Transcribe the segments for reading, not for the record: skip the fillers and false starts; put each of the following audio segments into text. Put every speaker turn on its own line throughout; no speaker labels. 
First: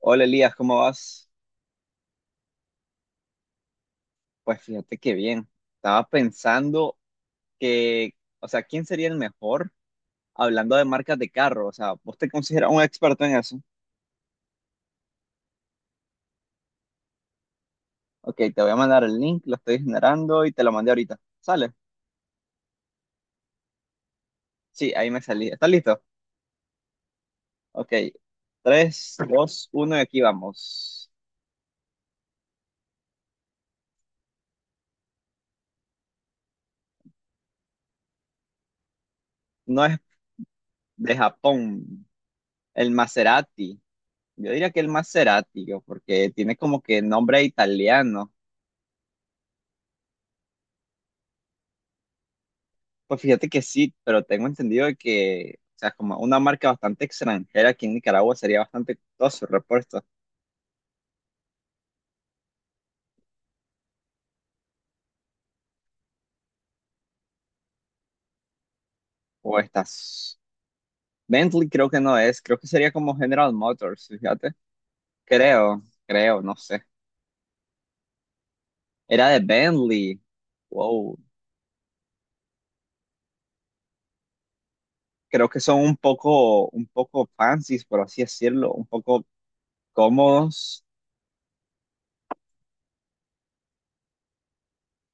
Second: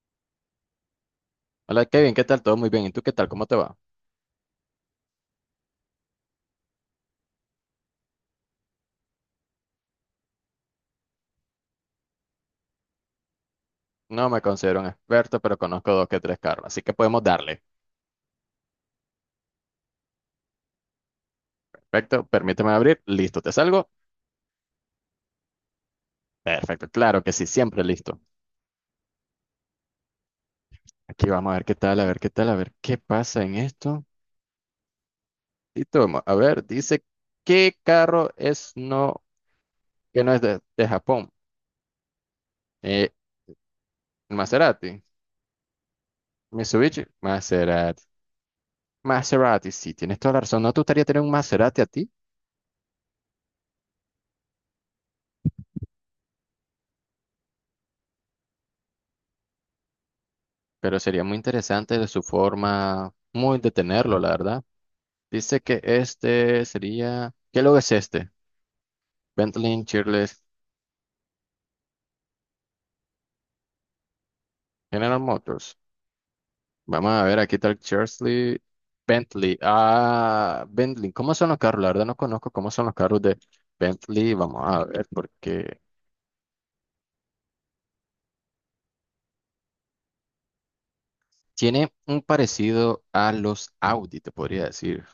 Hola Elías, ¿cómo vas?
Hola Kevin, ¿qué tal? Todo muy bien. ¿Y tú qué tal? ¿Cómo te va?
Pues fíjate que bien. Estaba pensando que, ¿quién sería el mejor hablando de marcas de carro? O sea, ¿vos te consideras un experto en eso?
No me considero un experto, pero conozco dos que tres carros, así que podemos darle.
Ok, te voy a mandar el link, lo estoy generando y te lo mandé ahorita. ¿Sale?
Perfecto, permíteme abrir. Listo, ¿te salgo?
Sí, ahí me salí. ¿Estás listo?
Perfecto, claro que sí, siempre
Ok,
listo.
tres, dos, uno, y aquí vamos.
Aquí vamos a ver qué tal, a ver qué tal, a ver qué pasa en esto. Y toma, a ver, dice, ¿qué carro es no,
No es
que no es de
de
Japón?
Japón, el
Eh,
Maserati. Yo diría que el
Maserati,
Maserati, yo, porque tiene como que
Mitsubishi,
nombre
Maserati.
italiano.
Maserati, sí, tienes toda la razón. ¿No te gustaría tener un Maserati a ti?
Pues fíjate que sí, pero tengo entendido de que, o sea, como una marca bastante extranjera aquí en Nicaragua sería bastante costoso el repuesto.
Pero sería muy interesante de su forma, muy de tenerlo, la verdad. Dice que este sería. ¿Qué logo es este?
O
Bentley
estas.
Cheerless
Bentley creo que no es, creo que sería como General Motors, fíjate.
General Motors.
Creo, no sé.
Vamos a ver, aquí está el Cheersley
Era de
Bentley.
Bentley.
Ah, Bentley.
Wow.
¿Cómo son los carros? La verdad no conozco cómo son los carros de Bentley. Vamos a ver,
Creo que son
porque
un poco fancy, por así decirlo, un poco cómodos.
tiene un parecido a los Audi, te podría decir.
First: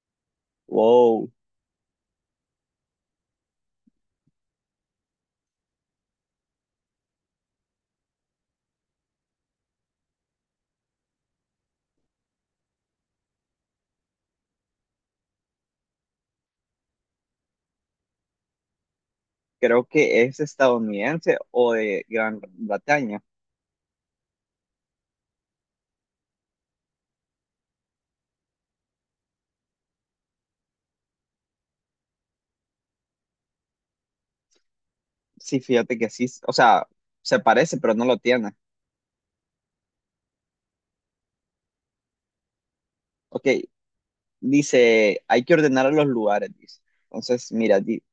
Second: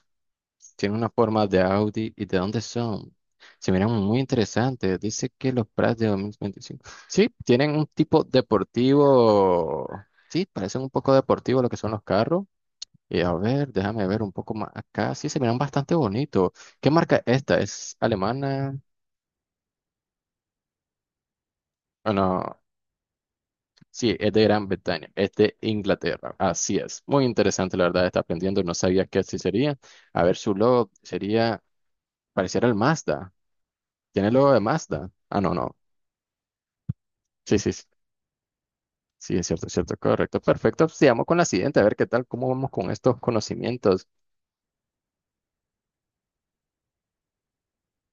Tiene una
Wow.
forma de Audi y de dónde son. Se miran muy interesantes. Dice que los Prats de 2025 sí, tienen un tipo deportivo. Sí, parecen un poco deportivos lo que son los carros. Y a ver, déjame ver un poco más acá. Sí, se miran bastante bonitos. ¿Qué marca es esta? ¿Es alemana?
Creo que es estadounidense o de
Ah,
Gran
no.
Bretaña.
Sí, es de Gran Bretaña. Es de Inglaterra. Así es. Muy interesante, la verdad, está aprendiendo. No sabía que así sería. A ver, su logo sería, pareciera el Mazda. ¿Tiene el logo de Mazda? Ah, no,
Sí,
no.
fíjate que sí. O sea, se
Sí, sí,
parece,
sí,
pero no lo tiene.
sí, es cierto, correcto, perfecto. Pues, sigamos con la siguiente, a ver qué tal, cómo vamos con estos
Ok,
conocimientos.
dice, hay que ordenar a los lugares, dice. Entonces, mira,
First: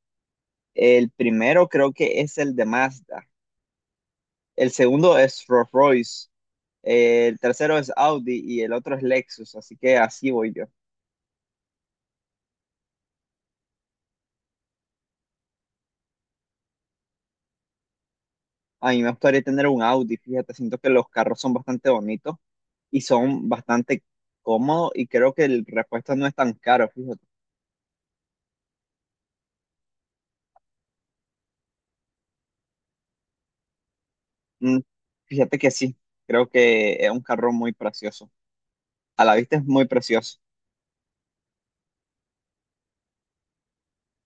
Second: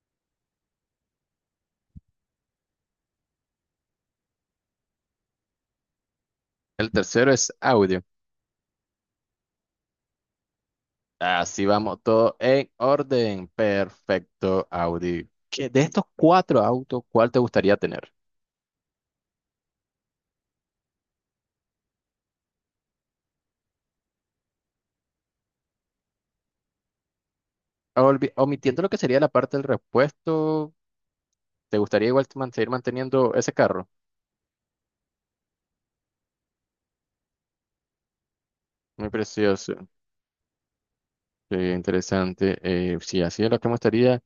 el primero creo que es el de Mazda, el segundo es Rolls-Royce,
El tercero
el
es
tercero es
audio.
Audi y el otro es Lexus, así que así voy yo.
Así vamos, todo en orden. Perfecto, audio. ¿ De estos cuatro autos, ¿cuál te gustaría tener?
A mí me gustaría tener un Audi, fíjate, siento que los carros son bastante bonitos y son bastante cómodos y creo que el repuesto no es tan caro, fíjate.
Omitiendo lo que sería la parte del repuesto, ¿te gustaría igual seguir manteniendo ese carro?
Mm, fíjate que sí, creo que es un carro muy precioso.
Muy
A la vista es muy
precioso,
precioso.
sí, interesante. Sí, así es lo que me gustaría.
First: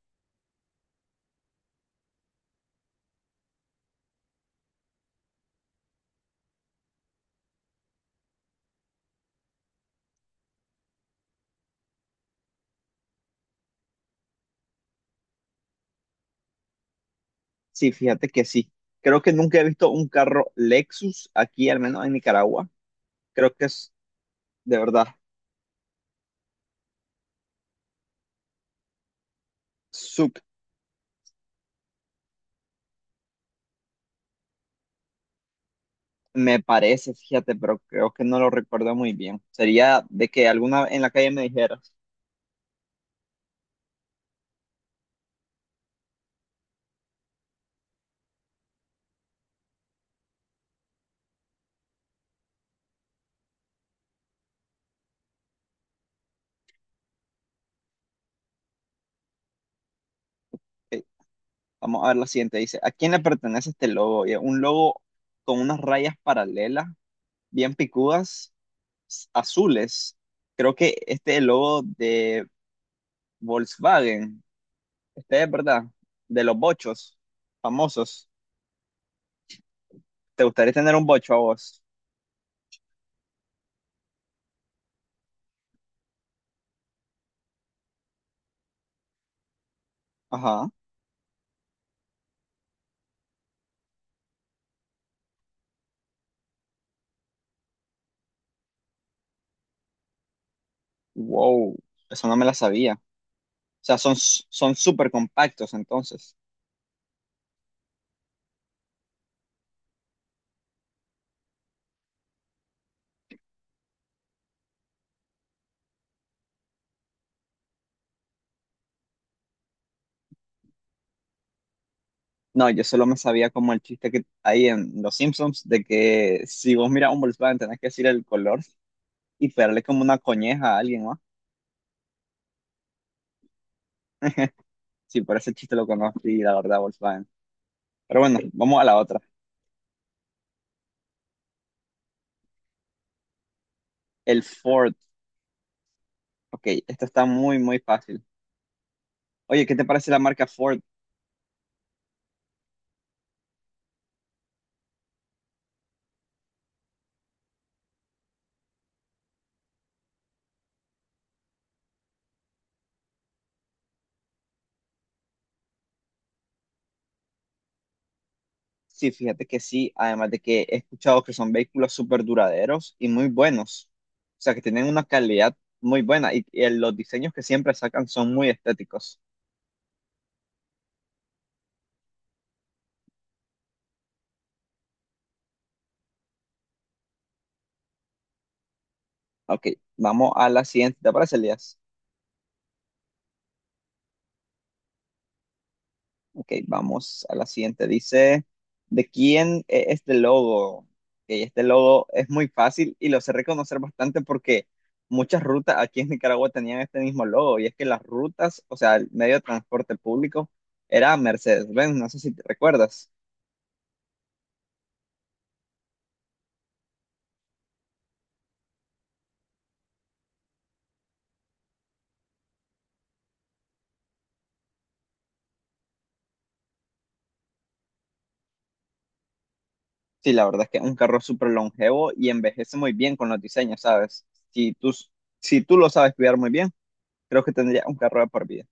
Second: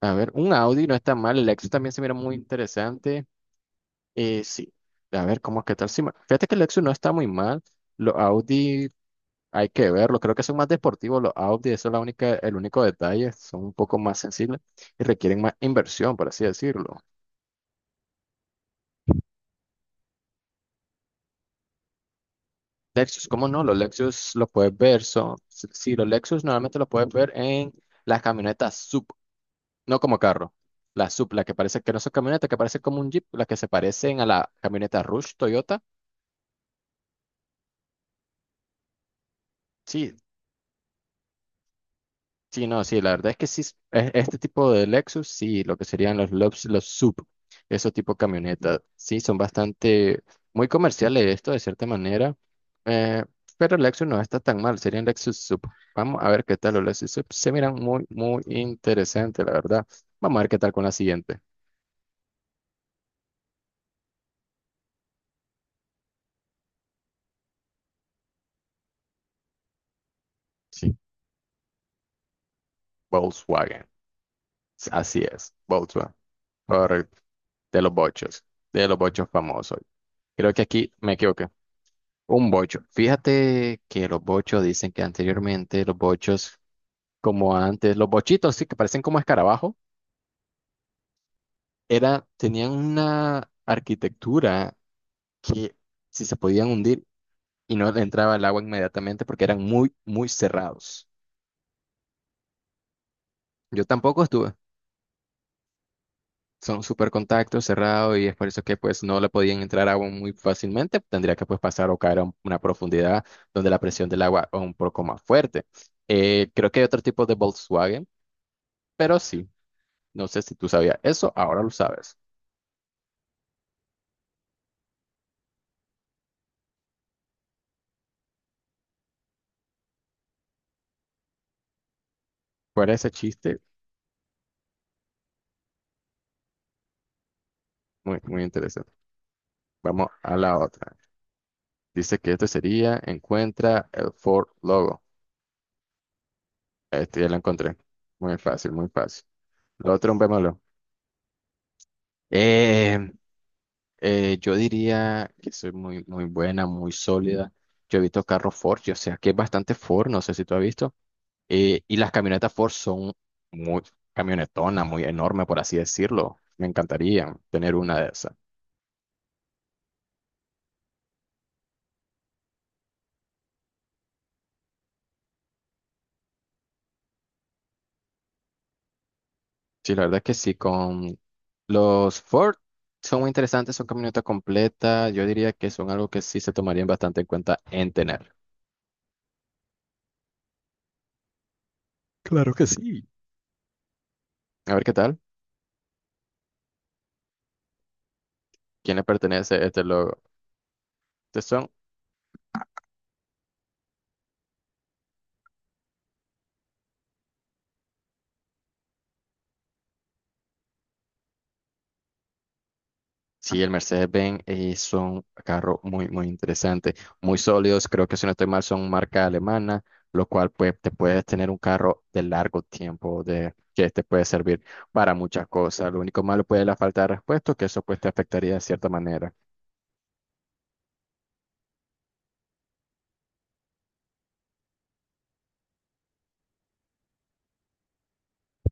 A ver, un Audi no está mal, el Lexus también se mira muy interesante. Sí, a ver cómo qué tal. Si fíjate que el Lexus no está muy mal. Los Audi hay que verlo. Creo que son más deportivos los Audi. Eso es la única, el único detalle. Son un poco más sensibles y requieren más inversión, por así decirlo.
Sí, fíjate que sí. Creo que nunca he visto un carro Lexus aquí, al menos en Nicaragua.
Lexus, ¿cómo
Creo
no?
que
Los
es
Lexus los puedes
de
ver.
verdad
Son, sí, sí, los Lexus normalmente los puedes ver en las camionetas sub, no como
SUV,
carro. La sub, la que parece que no son camionetas, que parece como un Jeep, las que se parecen a la camioneta Rush Toyota.
me parece, fíjate, pero creo que no lo recuerdo muy bien. Sería
Sí,
de que alguna en la calle me dijeras,
sí, no, sí, la verdad es que sí, este tipo de Lexus, sí, lo que serían los Lux, los SUV, esos tipo camionetas, sí, son bastante, muy comerciales esto de cierta manera, eh, pero el Lexus no está tan mal, serían Lexus SUV. Vamos a ver qué tal los Lexus SUV, se miran muy, muy interesantes, la verdad. Vamos a ver qué tal con la
ok,
siguiente.
vamos a ver la siguiente, dice, ¿a quién le pertenece este logo? Y es un logo con unas rayas paralelas, bien picudas, azules. Creo que
Sí,
este es el logo de
Volkswagen,
Volkswagen.
así
Este es,
es,
¿verdad?
Volkswagen,
De los bochos
correcto, de los
famosos.
bochos, de los bochos famosos.
¿Te
Creo que
gustaría
aquí
tener un
me
bocho a
equivoqué.
vos?
Un bocho. Fíjate que los bochos dicen que anteriormente los bochos, como antes, los bochitos, sí, que parecen como escarabajo,
Ajá.
era, tenían una arquitectura que si se podían hundir y no le entraba el agua inmediatamente porque eran muy, muy cerrados.
Wow, eso no me la sabía. O
Yo
sea, son
tampoco estuve.
son súper compactos entonces.
Son súper contactos, cerrados y es por eso que pues no le podían entrar agua muy fácilmente. Tendría que pues pasar o caer a una profundidad donde la presión del agua es un poco más fuerte. Creo que hay otro tipo de Volkswagen, pero sí. No sé si tú sabías eso, ahora lo sabes.
No, yo solo me sabía como el chiste que hay en Los Simpsons de que si vos miras un Volkswagen tenés que decir el color y pegarle como una coñeja a alguien, ¿no?
Fuera ese chiste,
Sí, por ese chiste lo conocí, la verdad, Volkswagen.
muy,
Pero bueno,
muy
vamos a
interesante.
la otra.
Vamos a la otra. Dice que este sería, encuentra el
El
Ford
Ford.
logo.
Ok, esta
Este
está
ya lo
muy,
encontré.
muy fácil.
Muy fácil, muy fácil.
Oye, ¿qué te
Lo
parece
otro,
la
un
marca
bémolo.
Ford?
Eh, yo diría que soy muy, muy buena, muy sólida. Yo he visto carros Ford, o sea que es bastante Ford, no sé si tú has visto. Y las camionetas Ford son muy camionetonas, muy enormes, por así decirlo. Me encantaría tener una de esas.
Sí, fíjate que sí, además de que he escuchado que son vehículos súper duraderos y muy buenos, o sea que tienen una calidad muy buena y los diseños que siempre sacan son muy estéticos.
Sí, la verdad que sí, con los Ford son muy interesantes, son camionetas completas, yo diría que son algo que sí se tomarían bastante en cuenta en tener.
Ok, vamos a la siguiente, ¿te parece, Elías?
Claro que sí. A ver qué tal,
Ok, vamos a la siguiente. Dice,
¿quién le
¿de quién
pertenece este
es este
logo?
logo? Ok,
Estos
este
son,
logo es muy fácil y lo sé reconocer bastante porque muchas rutas aquí en Nicaragua tenían este mismo logo y es que las rutas, o sea, el medio de transporte público era Mercedes-Benz, no sé si te recuerdas.
sí, el Mercedes-Benz son carros muy, muy interesantes, muy sólidos, creo que si no estoy mal son marca alemana, lo cual pues te puedes tener un carro de largo tiempo, de que te puede servir para muchas cosas. Lo único malo puede ser la falta de repuestos, que eso pues te afectaría de cierta manera.
Sí, la verdad es que es un carro súper longevo y envejece muy bien con los diseños, ¿sabes? Si tú lo sabes cuidar muy bien, creo que tendría un carro de por vida.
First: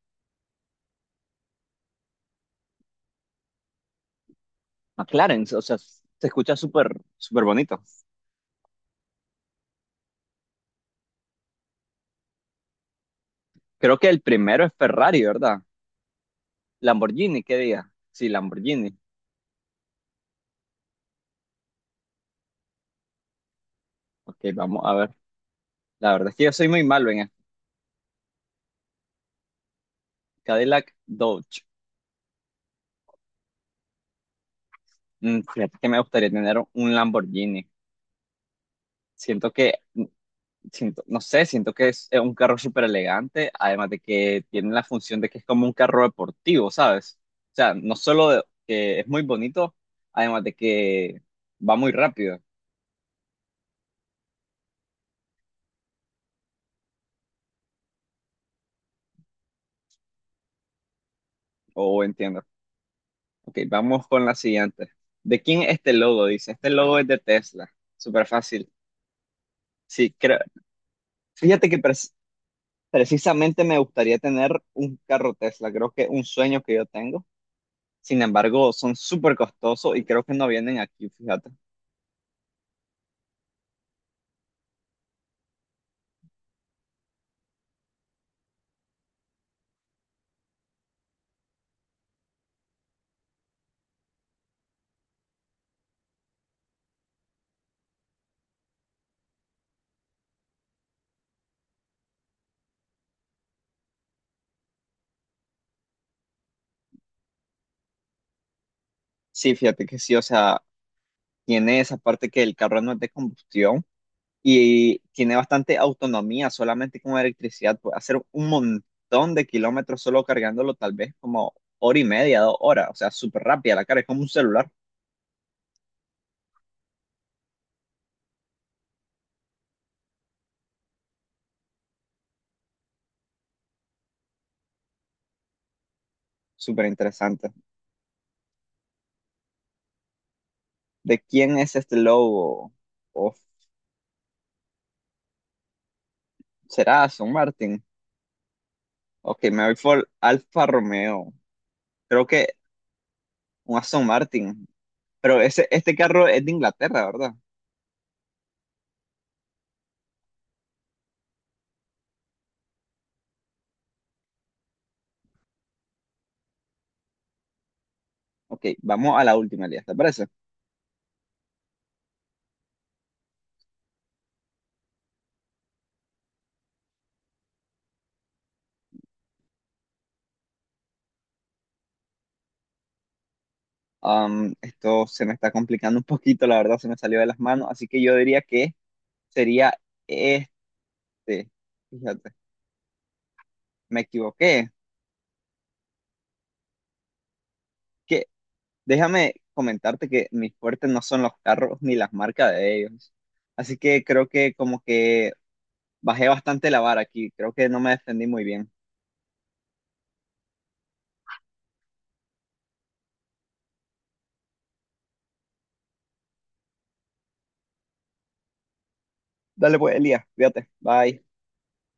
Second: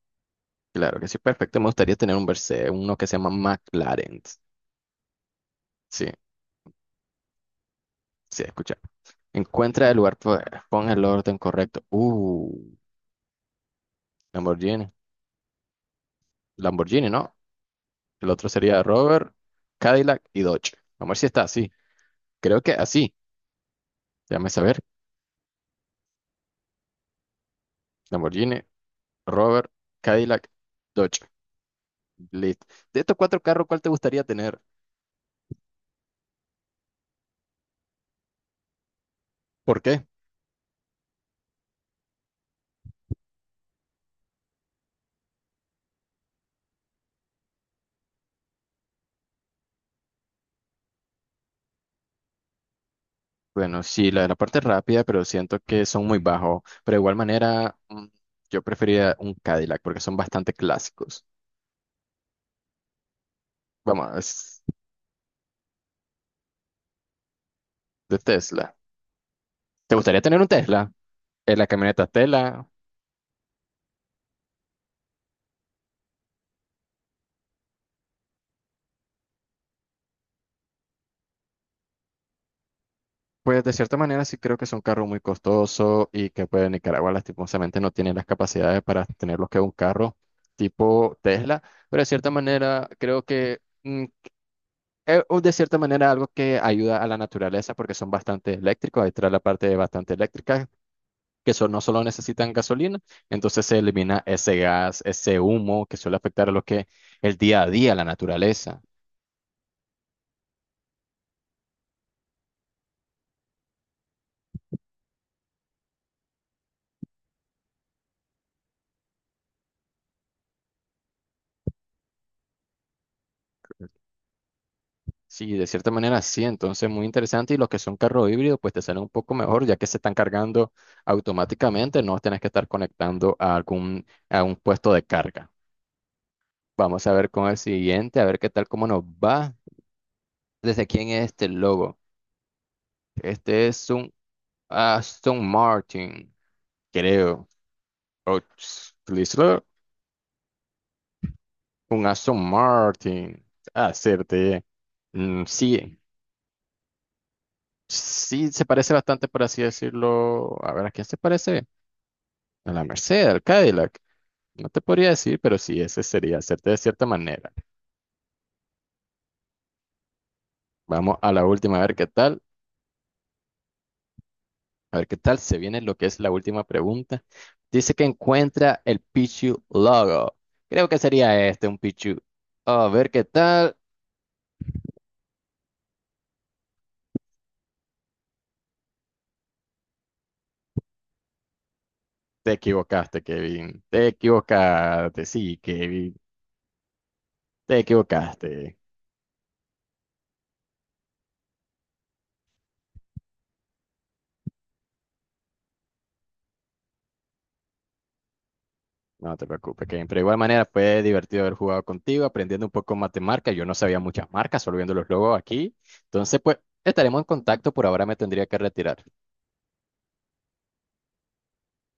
Claro que sí, perfecto. Me gustaría tener un Verse, uno que se llama McLaren.
McLaren, o sea, se
Sí,
escucha súper bonito.
sí, escucha. Encuentra el lugar, pon el orden correcto.
Creo que el primero es
Lamborghini.
Ferrari, ¿verdad?
Lamborghini, ¿no?
Lamborghini, ¿qué diga? Sí,
El otro sería
Lamborghini.
Rover, Cadillac y Dodge. Vamos a ver si está así. Creo que así.
Ok,
Déjame saber.
vamos a ver. La verdad es que yo soy muy malo en esto.
Lamborghini, Rover, Cadillac,
Cadillac
Dodge.
Dodge.
Listo. De estos cuatro carros, ¿cuál te gustaría tener?
Mm, fíjate que me gustaría tener un Lamborghini. Siento que
¿Por qué?
siento, no sé, siento que es un carro súper elegante, además de que tiene la función de que es como un carro deportivo, ¿sabes? O sea, no que es muy bonito, además de que va muy rápido,
Bueno, sí, la de la parte rápida, pero siento que son muy bajos. Pero de igual manera, yo preferiría un Cadillac porque son bastante clásicos.
o entiendo. Ok, vamos
Vamos,
con la
es
siguiente. ¿De quién es este logo? Dice, este logo es de Tesla,
de
súper fácil.
Tesla. ¿Te
Sí,
gustaría
creo,
tener un Tesla? La
fíjate que
camioneta
pres-
Tesla,
precisamente me gustaría tener un carro Tesla, creo que es un sueño que yo tengo. Sin embargo, son súper costosos y creo que no vienen aquí, fíjate.
pues de cierta manera sí creo que es un carro muy costoso y que pues Nicaragua lastimosamente no tiene las capacidades para tener lo que es un carro tipo Tesla, pero de cierta manera creo que o de cierta manera algo que ayuda a la naturaleza porque son bastante eléctricos, ahí trae la parte bastante eléctrica que no solo necesitan gasolina, entonces se elimina ese gas, ese humo que suele afectar a lo que el día a día, la naturaleza.
Sí, fíjate que sí, o sea, tiene esa parte que el carro no es de combustión y tiene bastante autonomía, solamente con electricidad puede hacer un montón de kilómetros solo cargándolo, tal vez como hora y media, dos horas, o sea, súper rápida la carga, es como un celular,
Sí, de cierta manera sí, entonces muy interesante y los que son carros híbridos pues te salen un poco mejor ya que se están cargando automáticamente, no tienes que estar conectando a algún a un puesto de carga.
súper
Vamos a ver con
interesante.
el siguiente, a ver qué tal cómo nos va. ¿Desde quién
¿De
es este
quién es este
logo?
logo? ¿O
Este es un Aston Martin,
será Aston
creo.
Martin?
O
Ok,
Chrysler.
me voy por Alfa Romeo,
Un
creo
Aston
que
Martin.
un Aston
Hacerte.
Martin, pero este
Sí,
carro es de Inglaterra, ¿verdad?
sí se parece bastante, por así decirlo. A ver, ¿a quién se parece? A la Mercedes, al Cadillac. No te podría decir, pero sí, ese sería hacerte de cierta manera.
Ok, vamos a la última, Elías, ¿te parece?
Vamos a la última, a ver qué tal. A ver qué tal se viene lo que es la última pregunta. Dice que encuentra el Pichu logo. Creo que sería este, un Pichu. A ver qué tal.
Am, esto se me está complicando un poquito, la verdad, se me salió de las manos, así que yo diría que sería este. Fíjate,
Te equivocaste, Kevin.
me
Te
equivoqué.
equivocaste, sí, Kevin. Te
Que,
equivocaste.
déjame comentarte que mis fuertes no son los carros ni las marcas de ellos. Así que creo que como que bajé bastante la vara aquí, creo que no me defendí muy bien.
No te preocupes, Kevin. Pero de igual manera fue divertido haber jugado contigo, aprendiendo un poco más de marca. Yo no sabía muchas marcas, solo viendo los logos aquí. Entonces, pues, estaremos en contacto. Por ahora me tendría que retirar.
Dale pues, Elías, fíjate, bye.